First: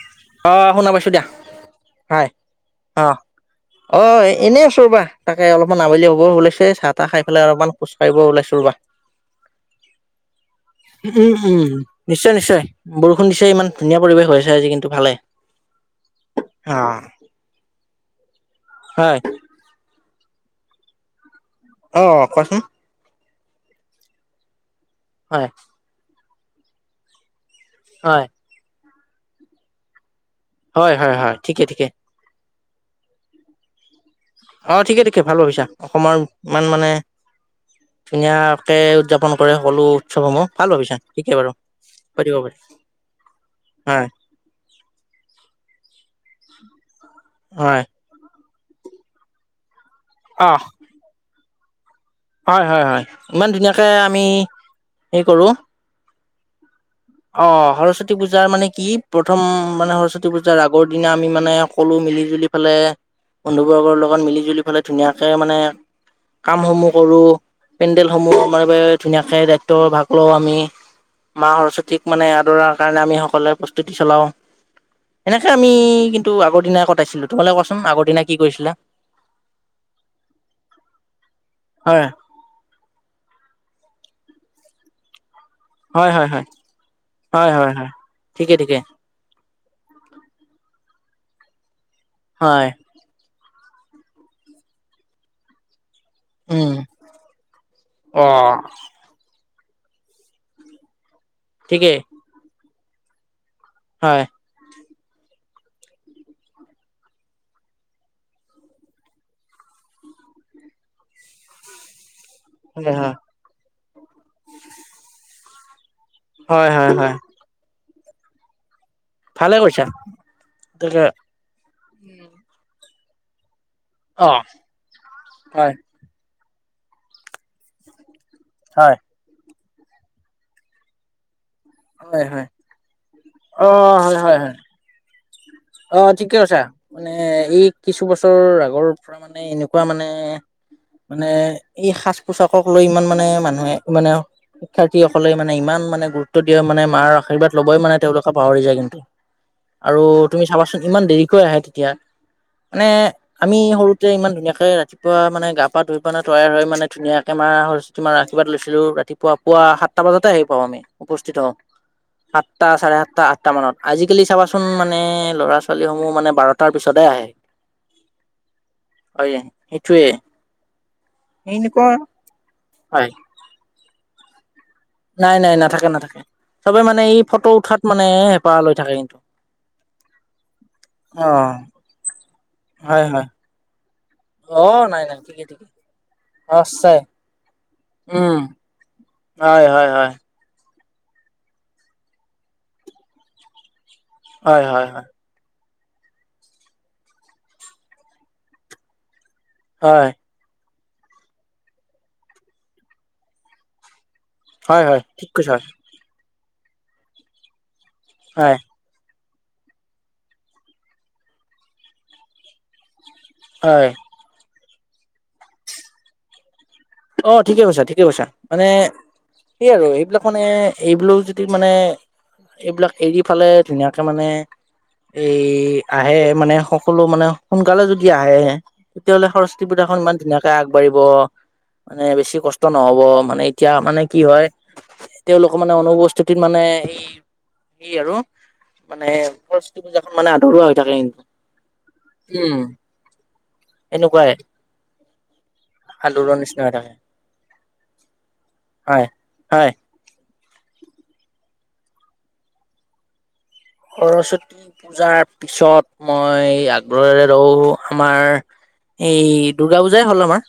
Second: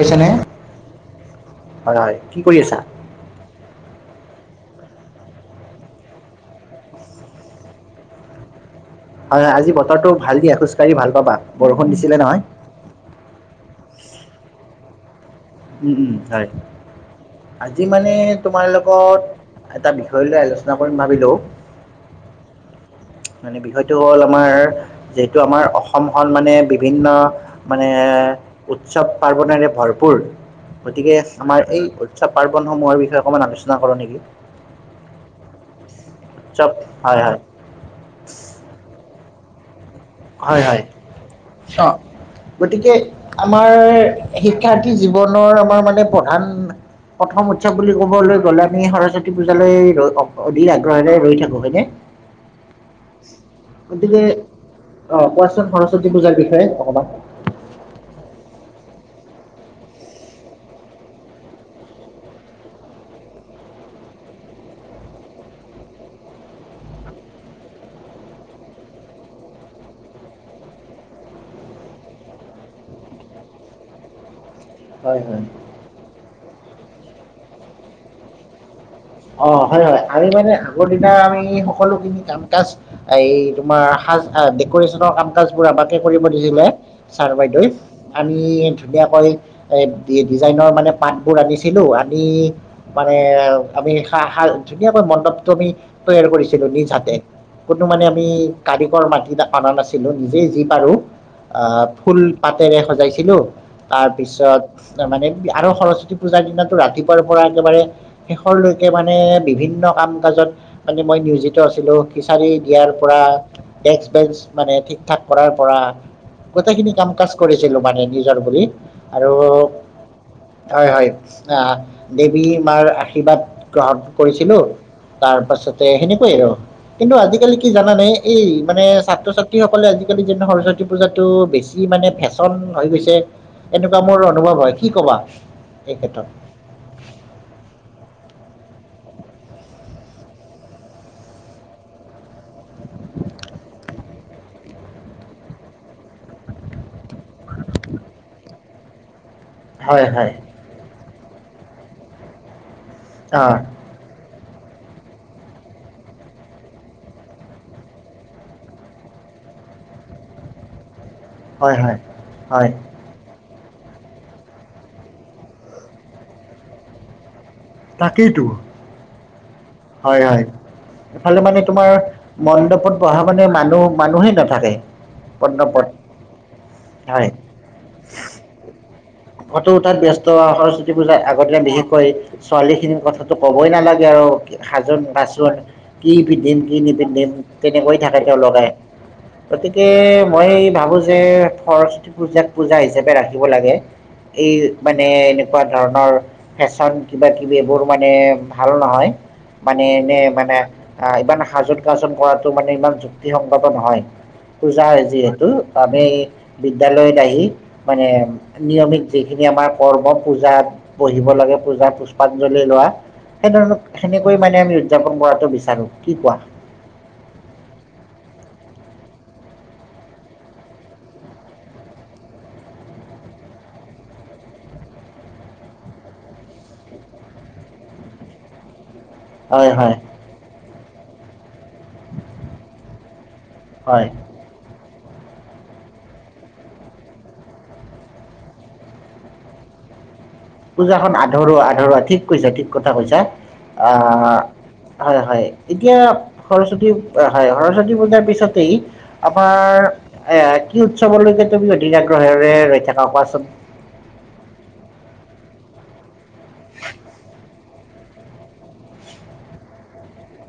পাইছানে? অ' শুনা পাইছো দিয়া হয় কি কৰি আছা? অ'। অ' এনেই আছো ৰ'বা তাকে অলপমান আবেলি হ'ব ওলাইছে, চাহ তাহ খাই পেলাই অলপমান খোজ কাঢ়িব ওলাইছোঁ ৰবা। হয় হয় আজি বতৰটো ভাল দিয়া, খোজ কাঢ়ি ভাল পাবা, উম উম। বৰষুণ দিছিলে নিশ্চয় নহয়। নিশ্চয় বৰষুণ দিছে ইমান ধুনীয়া পৰিৱেশ হৈ আছে আজি কিন্তু ভালে। উম উম হয়, আজি মানে তোমাৰ হয় লগত এটা বিষয় লৈ আলোচনা কৰিম ভাবিলো। অঁ কোৱাচোন। মানে বিষয়টো হ'ল আমাৰ যিহেতু হয় আমাৰ অসমখন মানে বিভিন্ন মানে হয় উৎসৱ পাৰ্বনেৰে ভৰপূৰ। হয় গতিকে হয় হয় ঠিকে আমাৰ ঠিকে এই উৎসৱ পাৰ্বন সমূহৰ বিষয়ে অকমান আলোচনা কৰো নেকি। অঁ ঠিকে ঠিকে ভাল ভাবিছা, অসমৰ ইমান উৎসৱ মানে হয় হয় ধুনীয়াকে উদযাপন কৰে সকলো উৎসৱসমূহ হয় ভাল হয় ভাবিছা ঠিকে বাৰু অঁ, কৰিব পাৰি গতিকে আমাৰ হয় শিক্ষাৰ্থী জীৱনৰ আমাৰ মানে প্ৰধান প্ৰথম উৎসৱ হয় বুলি কব বলৈ গ'লে আমি সৰস্বতী পূজালৈ অ অধিৰ আগ্ৰহেৰে ৰৈ থাকো হয়নে? হয় হয় হয় ইমান ধুনীয়াকে আমি হেৰি অঁ কোৱাঁচোন সৰস্বতী পূজাৰ বিষয়ে অকমান। অঁ সৰস্বতী পূজাৰ মানে কি, প্ৰথম মানে সৰস্বতী পূজাৰ আগৰ দিনা আমি মানে সকলো মিলি জুলি ফালে বন্ধু বৰ্গৰ লগত মিলি জুলি ফালে ধুনীয়াকে মানে কাম সমূহ কৰোঁ, পেণ্ডেল সমূহ আমাৰ বাবে ধুনীয়াকে দায়িত্ব ভাগ লওঁ আমি। মা সৰস্বতীক মানে আদৰাৰ কাৰণে আমি সকলোৱে প্ৰস্তুতি চলাও, হয় হয় সেনেকে আমি টো আগৰ দিনা কটাইছিলো, তোমালোকে কোৱাচোন আগৰ দিনা কি কৰিছিলা? অঁ হয় হয়। আমি মানে আগৰ দিনা আমি সকলো হয় খিনি কাম কাজ এই তোমাৰ সাজ আ ডেক'ৰেশ্যনৰ কাম কাচ বোৰ আমাকে হয় কৰিব হয় হয় দিছিলে। ছাৰ হয় বাইদেউে হয় হয় আমি ঠিকে ঠিকে তেতিয়া কই এ ডিজাইনৰ মানে পাত বোৰ আনিছিলো আনি হয় মানে আমি সা সাৰ ধুনীয়াকৈ মণ্ডপটো আমি তৈয়াৰ কৰিছিলো উম নিজ হাতে, কোনো মানে অ আমি কাৰিকৰ মাটি অনা নাছিলো, নিজেই যি পাৰো আহ ঠিকেই ফুল পাতেৰে সজাইছিলো হয় তাৰপিছত মানে কি আৰু সৰস্বতী পূজাৰ দিনাটো ৰাতি পুৱাৰ পৰা একেবাৰে লৈকে মানে বিভিন্ন কাম কাজত মানে মই নিয়োজিত আছিলোঁ। বিচাৰি দিয়াৰ হয় পৰা ডেক্ক বেঞ্চ মানে ঠিকঠাক কৰাৰ পৰা হয় গোটেইখিনি হয় কাম হয় কাজ কৰিছিলো মানে নিজৰ বুলি। আৰু ভালে কৰিছা হয় তাকে হয় আহ দেৱী মাৰ আশীৰ্বাদ গ্ৰহণ অ কৰিছিলো তাৰ হয় পাছতে সেনেকুৱাই আৰু কিন্তু আজিকালি কি জানানে? এই মানে হয় ছাত্ৰ ছাত্ৰীসকলে আজিকালি যে সৰস্বতী পূজাটো বেছি কি মানে হয় হয় ফেশ্বন হৈ গৈছে এনেকুৱাঁ মোৰ অনুভৱ হয় কি কবা? এই অহ, ক্ষেত্ৰত ঠিকে কৈছা মানে এই কিছু বছৰ আগৰ পৰা মানে এনেকুৱা মানে মানে ই সাজ পোচাকক লৈ ইমান মানে মানুহে মানে শিক্ষাৰ্থী সকলে মানে ইমান মানে গুৰুত্ব দিয়ে, মানে মাৰ আশীৰ্বাদ লবই মানে তেওঁলোকে পাহৰি যায় কিন্তু। [inaudible] আৰু হয় তুমি চাবাছোঁন ইমান দেৰিকৈ আহে তেতিয়া মানে অ আমি সৰু তেতিয়া ইমান ধুনীয়াকে ৰাতিপুৱা মানে গা পা ধুই পনা তৈয়াৰ হৈ মানে ধুনীয়াকে মাৰ সৰস্বতী মাৰ আশীৰ্বাদ লৈছিলোঁ ৰাতিপ পুৱা, পুৱা সাতটা বজাতে আহি পাওঁ আমি। উপস্থিত হওঁ, হয় হয় সাতটা হয় চাৰে সাতটা আঠটা মানত আজিকালি চাবাছোন মানে মানে ল'ৰা -ছোৱালী সমূহ মানে বাৰটাৰ পিছতে আহে। তাকেইটো। হয়ে। হয়, হয়। এইফালে মানে এনেকুৱা তোমাৰ মণ্ডপত হয় বহা মানে মানুহ মানুহে নাপ [unintelligible] থাকেই- নাই, নাই। নাথাকে নাথাকে চবেইমানে এই হয় ফটো উঠাত মানে হেঁপাহ লৈ থাকে। ফটো উঠাত ব্যস্ত হয়। সৰস্বতী পূজাৰ অ আগতে বিশেষকৈ ছোৱালী হয় খিনিৰ হয় কথাটো ক'বই নালাগে আৰু। অ নাই সাজোন নাই ঠিকে কছোন ঠিকে কি পিন্ধিম কি সঁচাই নিপিন্ধিম তেনেকৈ থাকে উম তেওঁলোকে। হয়, হয়। গতিকে হয় মই ভাবোঁ যে সৰস্বতী পূজাক পূজা হিচাপে ৰাখিব লাগে। - এই হয় হয় হয় মানে এনে এনেকুৱা, ‌ ধৰণৰ ফেশ্বন কিবা কিবি এইবোৰ মানে ভাল নহয়। মানে হয় এনে মানে আহ ইমান সাজোন কাছোন কৰাটৈ মানে ইমান যুক্তিসংগত নহয়। হয় পূজাৰ হয় ঠিক যিহেতু কৈছা আমি বিদ্যালয়ত আহি মানে হয় নিয়মিত যিখিনি আমাৰ কৰ্মত পূজাত বহিব লাগে। পুজাতপূজাপুষ্পাঞ্জলি লোৱা। সেই ধৰণ হয় সেনেকৈ মানে আমি উদযাপন কৰাটো বিচাৰো। কি কোৱা? অহ' ঠিকে কৈছা, ঠিকে কৈছা। মানে সেই আৰু এইবিলাক মানে [unintelligible] যদি মানে এইবিলাক এৰি ফালে ধুনীয়াকে মানে এই আহে মানে সকলো মানে সোনকালে যদি আহে। তেতিয়াহ'লে [unintelligible] সৰস্বতী হয় হয় পূজাখন ইমান ধুনীয়াকে আগবাঢ়িব। মানে বেছি কষ্ট নহ'ব, মানে এতিয়া মানে কি হয়? তেওঁলোকৰ মানে অনুপস্থিতিত মানে এই কি আৰু মানে [unintelligible] মানে আধৰুৱা হৈ থাকে পূজাখন কিন্তু আধৰুৱাঁ, আধৰুৱাঁ। ঠিক কৈছা উম ঠিক কথা কৈছা এনেকুৱাই আহ- হয়, হয় এতিয়া আধৰুৱা নিচিনা হৈ থাকে সৰস্বতী হয়, হয় সৰস্বতী পূজাৰ পিছতেই হয় হয় আমাৰ হয়, হয়। কি উৎসৱলৈকে তুমি অধিক আগ্ৰহৰে ৰৈ থাকা কোৱাছোন? সৰস্বতী পূজাৰ পিছত মই আগ্ৰহৰে ৰওঁ আমাৰ এই দুৰ্গা পূজাই হ'ল আমাৰ।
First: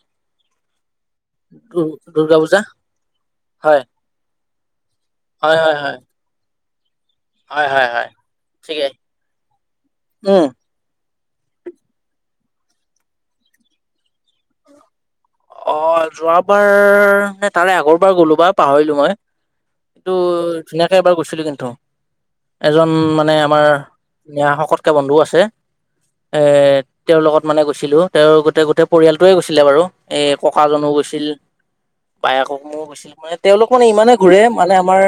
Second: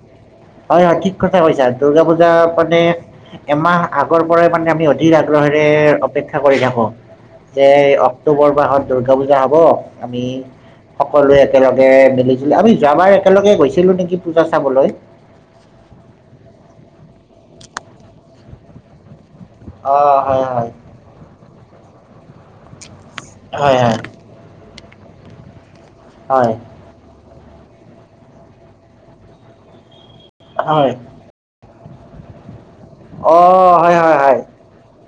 হয়, হয়। ঠিক কথা কৈছা দুৰ্গা পূজা মানে হয় এমাহ আগৰ পৰাই মানে আমি অধিক হয় আগ্ৰহৰে হয় হয় অপেক্ষা কৰি থাকোঁ। যে হয় হয় হয় অক্টোবৰ মাহত ঠিকেই দুৰ্গা পূজা হ'ব আমি উম সকলোৱে একেলগে মিলি জুলি আমি যোৱাবাৰ একেলগে গৈছিলো নেকি পূজা চাবলৈ? অহ' যোৱাবাৰ নে তাৰে আগৰবাৰ গ'লোঁ বা পাহৰিলোঁ মই। অ এইটো হয় হয় ধুনীয়াকে এবাৰ গৈছিলো কিন্তু এজন মানে আমাৰ হয় হয় নিয়া শকতকে বন্ধু আছে এ হয় তেওঁৰ লগত মানে গৈছিলো তেওঁৰ গোটেই গোটেই পৰিয়ালটোৱে গৈছিলে বাৰু এই ককাজনো হয় গৈছিল। বায়েকো গৈছিল মানে তেওঁলোক অঁ হয় ইমানে হয় হয় ঘূৰে মানে আমাৰ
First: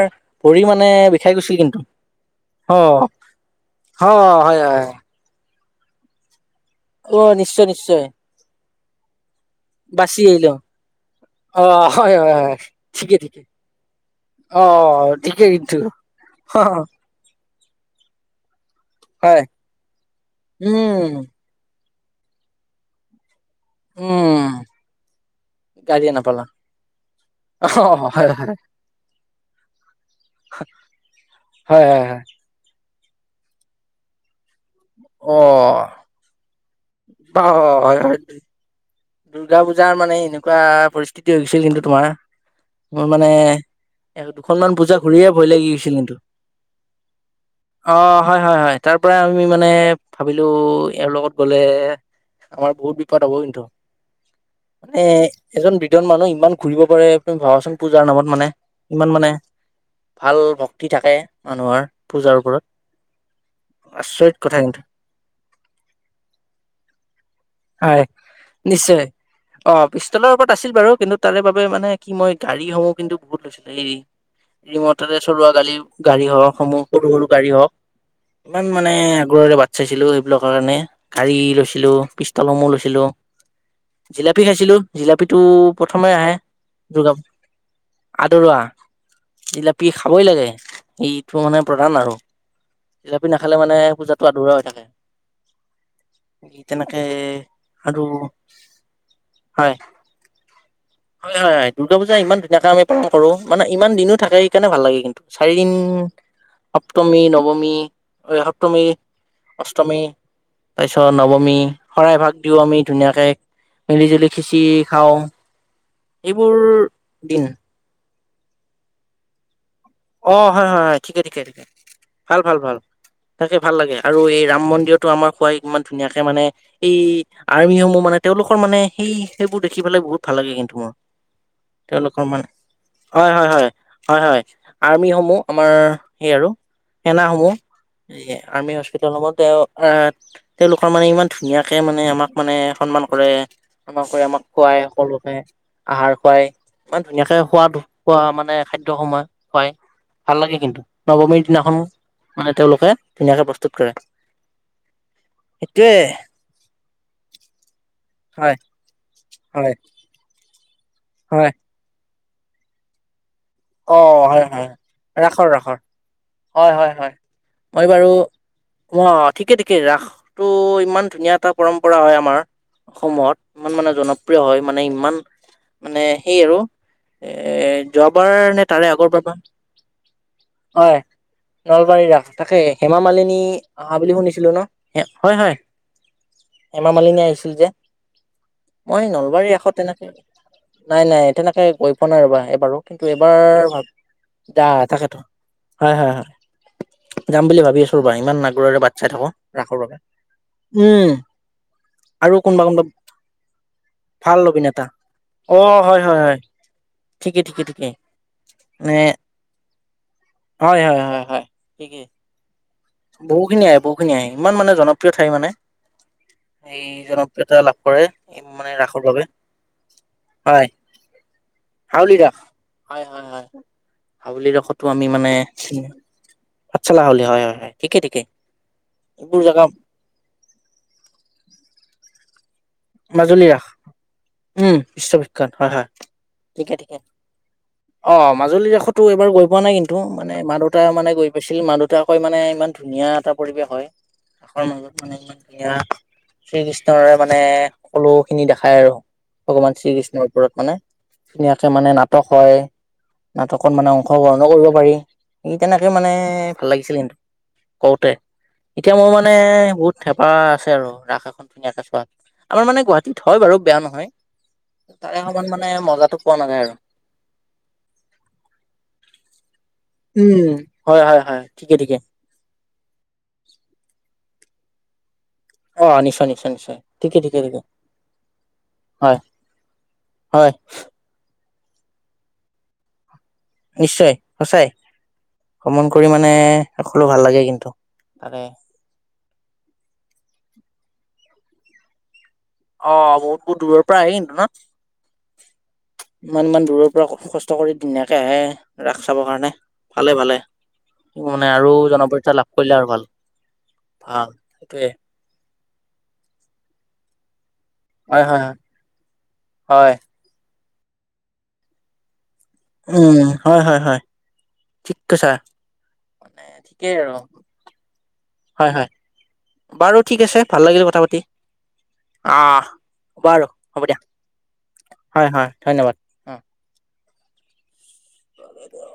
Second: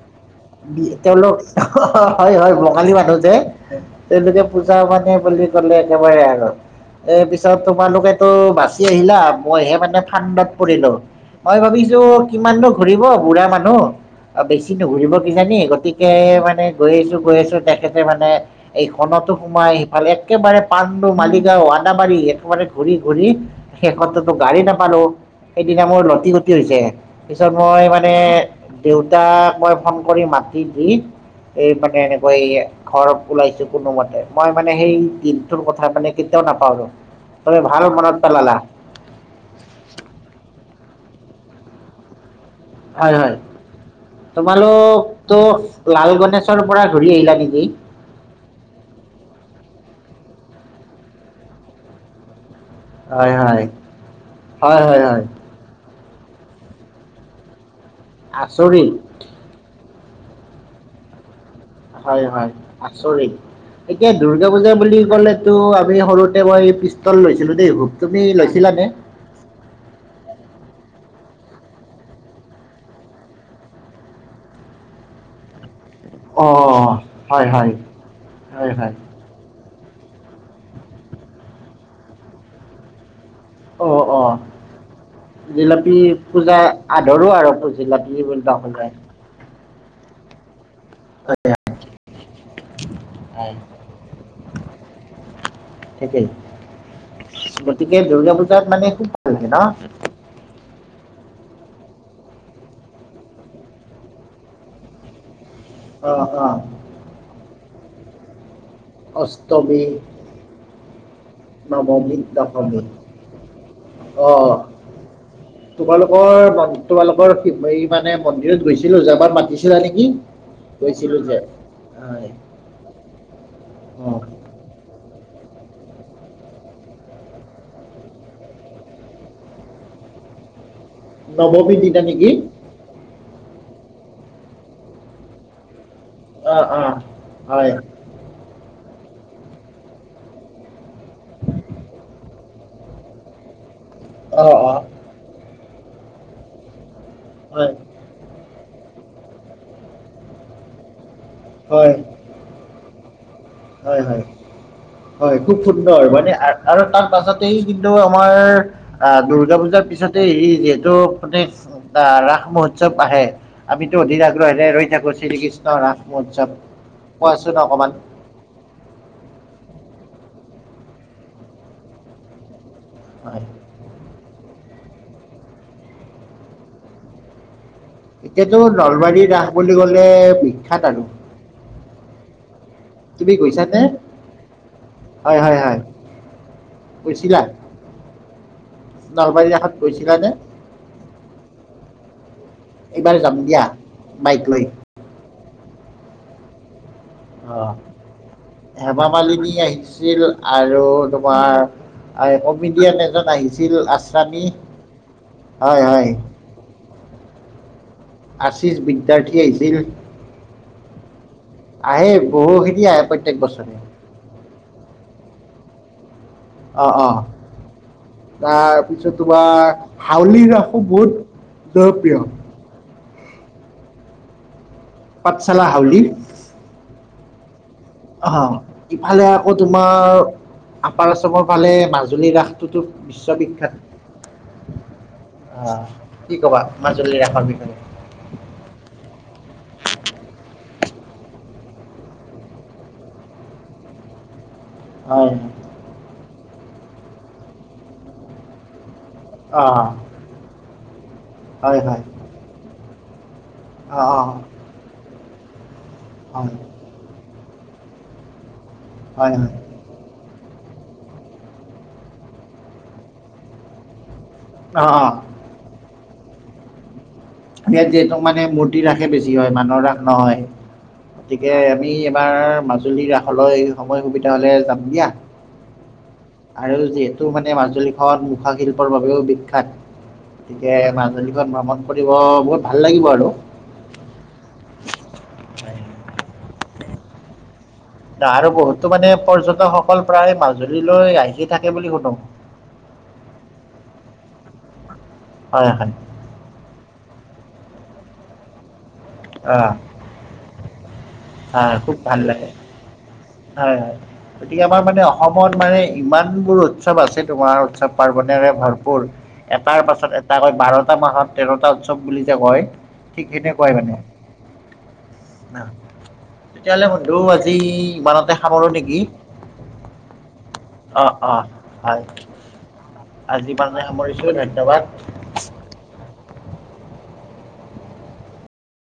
ভৰি মানে বিষাই তেওঁলোক গৈছিল কিন্তু। হয় হয় বঙালী অ'। অ', মানুহ যে হয়, তেওঁলোকে হয়। পূজা হয়। মানে বুলি ক'লে একেবাৰে আৰু এই অ', পিছত নিশ্চয় নিশ্চয় তোমালোকেতো বাচি আহিলা মইহে মানে বাচি আহিলো। ফান্দত পৰিলো মই অ', ভাবিছো হয়, হয়, হয়, কিমাননো ঘূৰিব ঠিকে ঠিকে বুঢ়া মানুহ বেছি নুঘুৰিব অ', কি ঠিকে জানি কিন্তু। গতিকে মানে গৈ আছো গৈ আছো তেখেতে মানে এই খনতো হয়, সোমাই সেইফালে একেবাৰে উম, পাণ্ডো মালিক আদাবাৰি একবাৰে ঘূৰি ঘূৰি সেইখতটো উম। গাড়ী নাপালো সেইদিনা মোৰ গাড়ীয়ে লতি নাপালা গুটি হৈছে পিছত অ মই মানে হয় হয় দেউতাক মই ফোন কৰি মাটি দি এই হয় মানে হয় হয় এনেকৈ এই ঘৰত ওলাইছো কোনোমতে মই মানে সেই অ দিনটোৰ কথা মানে কেতিয়াও নাপাহৰোঁ বা তুমি ভাল হয় মনত হয় পেলালা। দুৰ্গা পূজাৰ মানে এনেকুৱা পৰিস্থিতি হৈ গৈছিল কিন্তু তোমাৰ মোৰ হয় মানে হয় দুখনমান পূজা ঘূৰিয়ে তোমালোকতো ভয় লাগি গৈছিল লাল কিন্তু গনেশৰ পৰা ঘূৰি আহিলা নিকি? অ হয় হয় হয় তাৰ পৰা আমি মানে ভাবিলো এওঁৰ লগত গ'লে আমাৰ বহুত বিপদ হ'ব হয় কিন্তু হয় হয় মানে, হয় হয় এজন বৃদ্ধন মানুহ ইমান ঘুৰিব পাৰে, তুমি ভাবাচোন। পূজাৰ নামত মানে, আচৰিত ইমান মানে, ভাল ভক্তি থাকে। মানুহৰ হয়, পূজাৰ হয়, ওপৰত আচৰিত। এতিয়া আচৰিত দুৰ্গা কথা পূজা কিন্তু বুলি ক'লেতো আমি সৰুতে মই পিষ্টল লৈছিলো দেই খুব হয় তুমি লৈছিলানে? নিশ্চয় অ', পিষ্টলৰ ওপৰত আছিল বাৰু, কিন্তু তাৰে বাবে মানে কি মই গাড়ীসমূহ কিন্তু বহুত লৈছিলোঁ। এই ৰিমৰতেৰে চলোৱা গাড়ি গাড়ী অ হওক সমূহ, সৰু-সৰু হয় গাড়ী হওক, হয় ইমান হয় মানে হয় আগ্ৰহৰে ব চাইছিলো, এইবিলাকৰ কাৰণে, গাড়ী লৈছিলো, পিষ্টালসমূহ লৈছিলো। অ', জিলাপি খাইছিলো জিলাপিটো অ', জিলাপি প্ৰথমে আহে পূজা যোগা আদৰো আৰু জিলাপ আদৰুৱা [unintelligible] জিলাপি খাবই লাগে, এইটো মানে প্ৰধান আৰু। জিলাপী নাখালে মানে, পূজাটো আধৰুৱ হৈ থাকে। ঠিকেই তেনেকে, গতিকে আৰু দুৰ্গা পূজাত মানে খোব ভাল লাগে ন'। হয় হয়, হয়, দুৰ্গা পূজা ইমান ধুনীয়াকে আমি পালন কৰো, মানে ইমান দিনো থাকে, সেইকাৰণে ভাল লাগে কিন্তু, চাৰিদিন অ, অ ষষ্টমী, নবমি, সপ্তমী অষ্টমী তাৰপিছত নৱমী, শৰাই নৱমী এভাগ দিওঁ আমি দশমী ধুনীয়াকে, মিলি জুলি অঁ খিছিৰি খাওঁ। তোমালোকৰ এইবোৰ ম তোমালোকৰ দিন মানে মন্দিৰত গৈছিলো, যোৱাবাৰ মাতিছিলা নেকি। অ', হয়, হয়, হয়, গৈছিলোঁ ঠিকে, যে ঠিকে, ঠিকে, হয় ভাল, ভাল, ভাল, তাকে ভাল লাগে, অঁ আৰু এই ৰাম মন্দিৰত টো আমাৰ খুৱাই ইমান ধুনীয়াকে মানে এই আৰ্মিসমূহ মানে তেওঁলোকৰ মানে সেই সেইবোৰ দেখি পেলেই বহুত ভাল লাগে, কিন্তু মোৰ। নৱমী দিনা তেওঁলোকৰ নেকি মানে হয়, হয়, হয়, হয়, হয়, আৰ্মিসমূহ আমাৰ সেই আৰু, অঁ অঁ সেনাসমূহ হয় এই আৰ্মি হস্পিতলসমূহ তেওঁ আহ তেওঁলোকৰ মানে ইমান ধুনীয়াকে মানে আমাক মানে সন্মান কৰে। আমাক কৰি আমাক অঁ অঁ খুৱাই সকলোকে আহাৰ খুৱাই ইমান ধুনীয়াকে হয় হয় খোৱাদ খোৱা মানে খাদ্যয় সময় খুৱাই, ভাল লাগে কিন্তু, নৱমীৰ দিনাখনো হয় মানে তেওঁলোকে ধুনীয়াকে বস্তু হয়, হয়, হয় খুব সেইটোয়ে সুন্দৰ, মানে আৰু তাৰ পাছত তেই কিন্তু আমাৰ হয় আহ দুৰ্গা হয় পূজাৰ পিছতে হৰি যিহেতু মানে হয় ৰাস মহোৎসৱ আহে। আমিতো অ অধিন হয় আগ্ৰহেৰে হয় ৰৈ থাকো, ৰাসৰ শ্ৰীকৃষ্ণ ৰাসৰ ৰাস মহোৎসৱ, হয় হয় হয় কোৱাচোন মই অকমান? বাৰু অ' ঠিকে, ঠিকে ৰাসটো ইমান ধুনীয়া এটা পৰম্পৰা হয় আমাৰ। সমূহত হয় ইমান মানৰ জন প্ৰীয় হয়, মানে ইমান মানে সেই আৰু এ জব এতিয়াতো নলবাৰীৰ ৰাস বুলি গ'লে বিখ্যাত হয় আৰু। নলবাৰীৰ ৰাস, তাকে হেমা তুমি মালিনী গৈছানে আহা বুলি শুনিছিলো ন হয়, হয়। হেমা মালিনী গৈছিলা আহিছিল যে, মই নলবাৰী ৰাসত তেনেকে নাই, নাই তেনেকে গৈ পোৱা নাই ৰবা এইবাৰো কিন্তু এইবাৰ যাম দিয়া বাইক এইবাৰ লৈ যা তাকেতো। হয়, হয়, হয়। যাম [inaudible] বুলি অ' ভাবি আছো ৰ'বা ইমান আগ্ৰহেৰে বাট হেমা চাই থাকো মালিনী ৰাসৰ বাবে। আহিছিল আৰু উম আৰু তোমাৰ কোনোবা কোনোবা কমেডিয়ান এজন আহিছিল ভাল আশ্ৰানী। অভিনেতা অ' হয়, হয়, হয় ঠিকেই, ঠিকেই, ঠিকেই। আশীছ বিদ্যাৰ্থী আহিছিল, হয় হয় আহে বহু খিনি বহু খিনি আহে, বহুখিনি আহে ইমান মানে জনপ্ৰিয় ঠাই মানে। এই অঁ অঁ জনপ্ৰিয়তা লাভ কৰে। এই মানে ৰাসৰ তাৰপিছত বাবে তোমাৰ হাউলিৰ হয় ৰাসো বহুত হাউলি জনপ্ৰিয়। ৰাস হয়, হয়, হয় হাৱলিৰ ৰখো আমি মানে পাঠশালা হাউলি পাতসালা হাউলী হয়, হয়। ঠিকে ঠিকে অ' শইফালে এইবোৰ আকৌ জেগা তোমাৰ আপাৰচৰ ফালে মাজুলী ৰাস টোতো মাজুলী ৰাস বিশ্ববিখ্যাত। উম বিশ্ববিখ্যাত হয় অ' হয় কি কবা ঠিকে ঠিকে মাজুলীৰ ৰাখৰ বিষয়ে। অ' মাজুলীৰ দসো এইবাৰ গৈ পোৱা নাই কিন্তু মানে মা-দেউতা মানে গৈ পাইছিল মা-দেউতাক কয় মানে ইমান ধুনীয়া এটা পৰিৱেশ হয় ধ মানে হয় ইমান ধুনীয়া শ্ৰীকৃষ্ণৰে মানে সকলো খিনি দেখাই আৰু। ভগৱান অঁ শ্ৰীকৃষ্ণৰ ওপৰত মানে ধুনীয়াকে মানে নাটক হয়। নাটকত মানে অঁ অংশগ্ৰহণো কৰিব পাৰি ই তেনেকে মানে অঁ ভাল লাগিছিলে কিন্তু। কৰওতে এতিয়া মোৰ মানে হয় হয় হয় বহুত থেপা আছে আৰু ৰাস এখন ধুনীয়াকে চোৱা। আমাৰ মানে গুৱাহাটীত হয় বাৰু বেয়া নহয় অঁ অঁ তাৰে অকমান মানে মজাটো পোৱা নাযায় আৰু। ই ইয়াত যিহেতু মানে মূৰ্তি ৰাসে বেছি হয় মানুহৰ ৰাস নহয় উম হয় হয় হয় গতিকে ঠিকে আমি ঠিকে তাৰ মাজুলীৰ ৰাসলৈ সময় সুবিধা হলে যাম দিয়া। অ নিশ্চয় নিশ্চয় আৰু নিশ্চয় ঠিকে যিহেতু ঠিকে মানে ঠিকে মাজুলীখনত মুখাশিল্পৰ হয় বাবেও বিখ্যাত। হয় গতিকে মাজুলীখন ভ্ৰমণ কৰিব মোৰ ভাল লাগিব আৰু। নিশ্চয় সচাই ভ্ৰমণ কৰি মানে সলে ভাল লাগে কিন্তু। নহ তাৰে আৰু বহুতো মানে পৰ্যটকসকল প্ৰায় মাজুলীলৈ আহি থাকে বুলি শুনো। অ' বহুত, বহুত দূৰৰ পৰা আহে ন? হয়, হয়। ইমানমান দূৰৰ পৰা কষ্ট কৰি ধুনীয়াকে আহে ৰাস চাবৰ কাৰণে অঁ ভালে, ভালে। মানে আৰু হয় খুব ভাল জনপ্ৰিয়তা লাগে লাভ কৰিলে আৰু ভাল হয় হয় ভাল গতিকে আমাৰ সেইটোয়ে। মানে অসমত মানে ইমানবোৰ উৎসৱ আছে তোমাৰ উৎসৱ। হয় হয় পাৰ্বণেৰে হয় ভৰপূৰ। এটাৰ হয়। পাছত এটাকৈ বাৰটা মাহত তেৰটা উৎসৱ বুলি যে কয়। উম ঠিক হয় সেনেকুৱাই হয় হয় মানে ঠিক কৈছা। মানে তেতিয়াহ'লে ঠিকেই আৰু। বন্ধু আজি ইমানতে সামৰো হয় হয় নেকি? বাৰু ঠিক আছে ভাল লাগিলে কথা অ পাতি অ হয় অ'। বাৰু আজি ইমানতে হ'ব দিয়া, সামৰিছোঁ ধন্যবাদ হয় হয় ধন্যবাদ! [inaudible]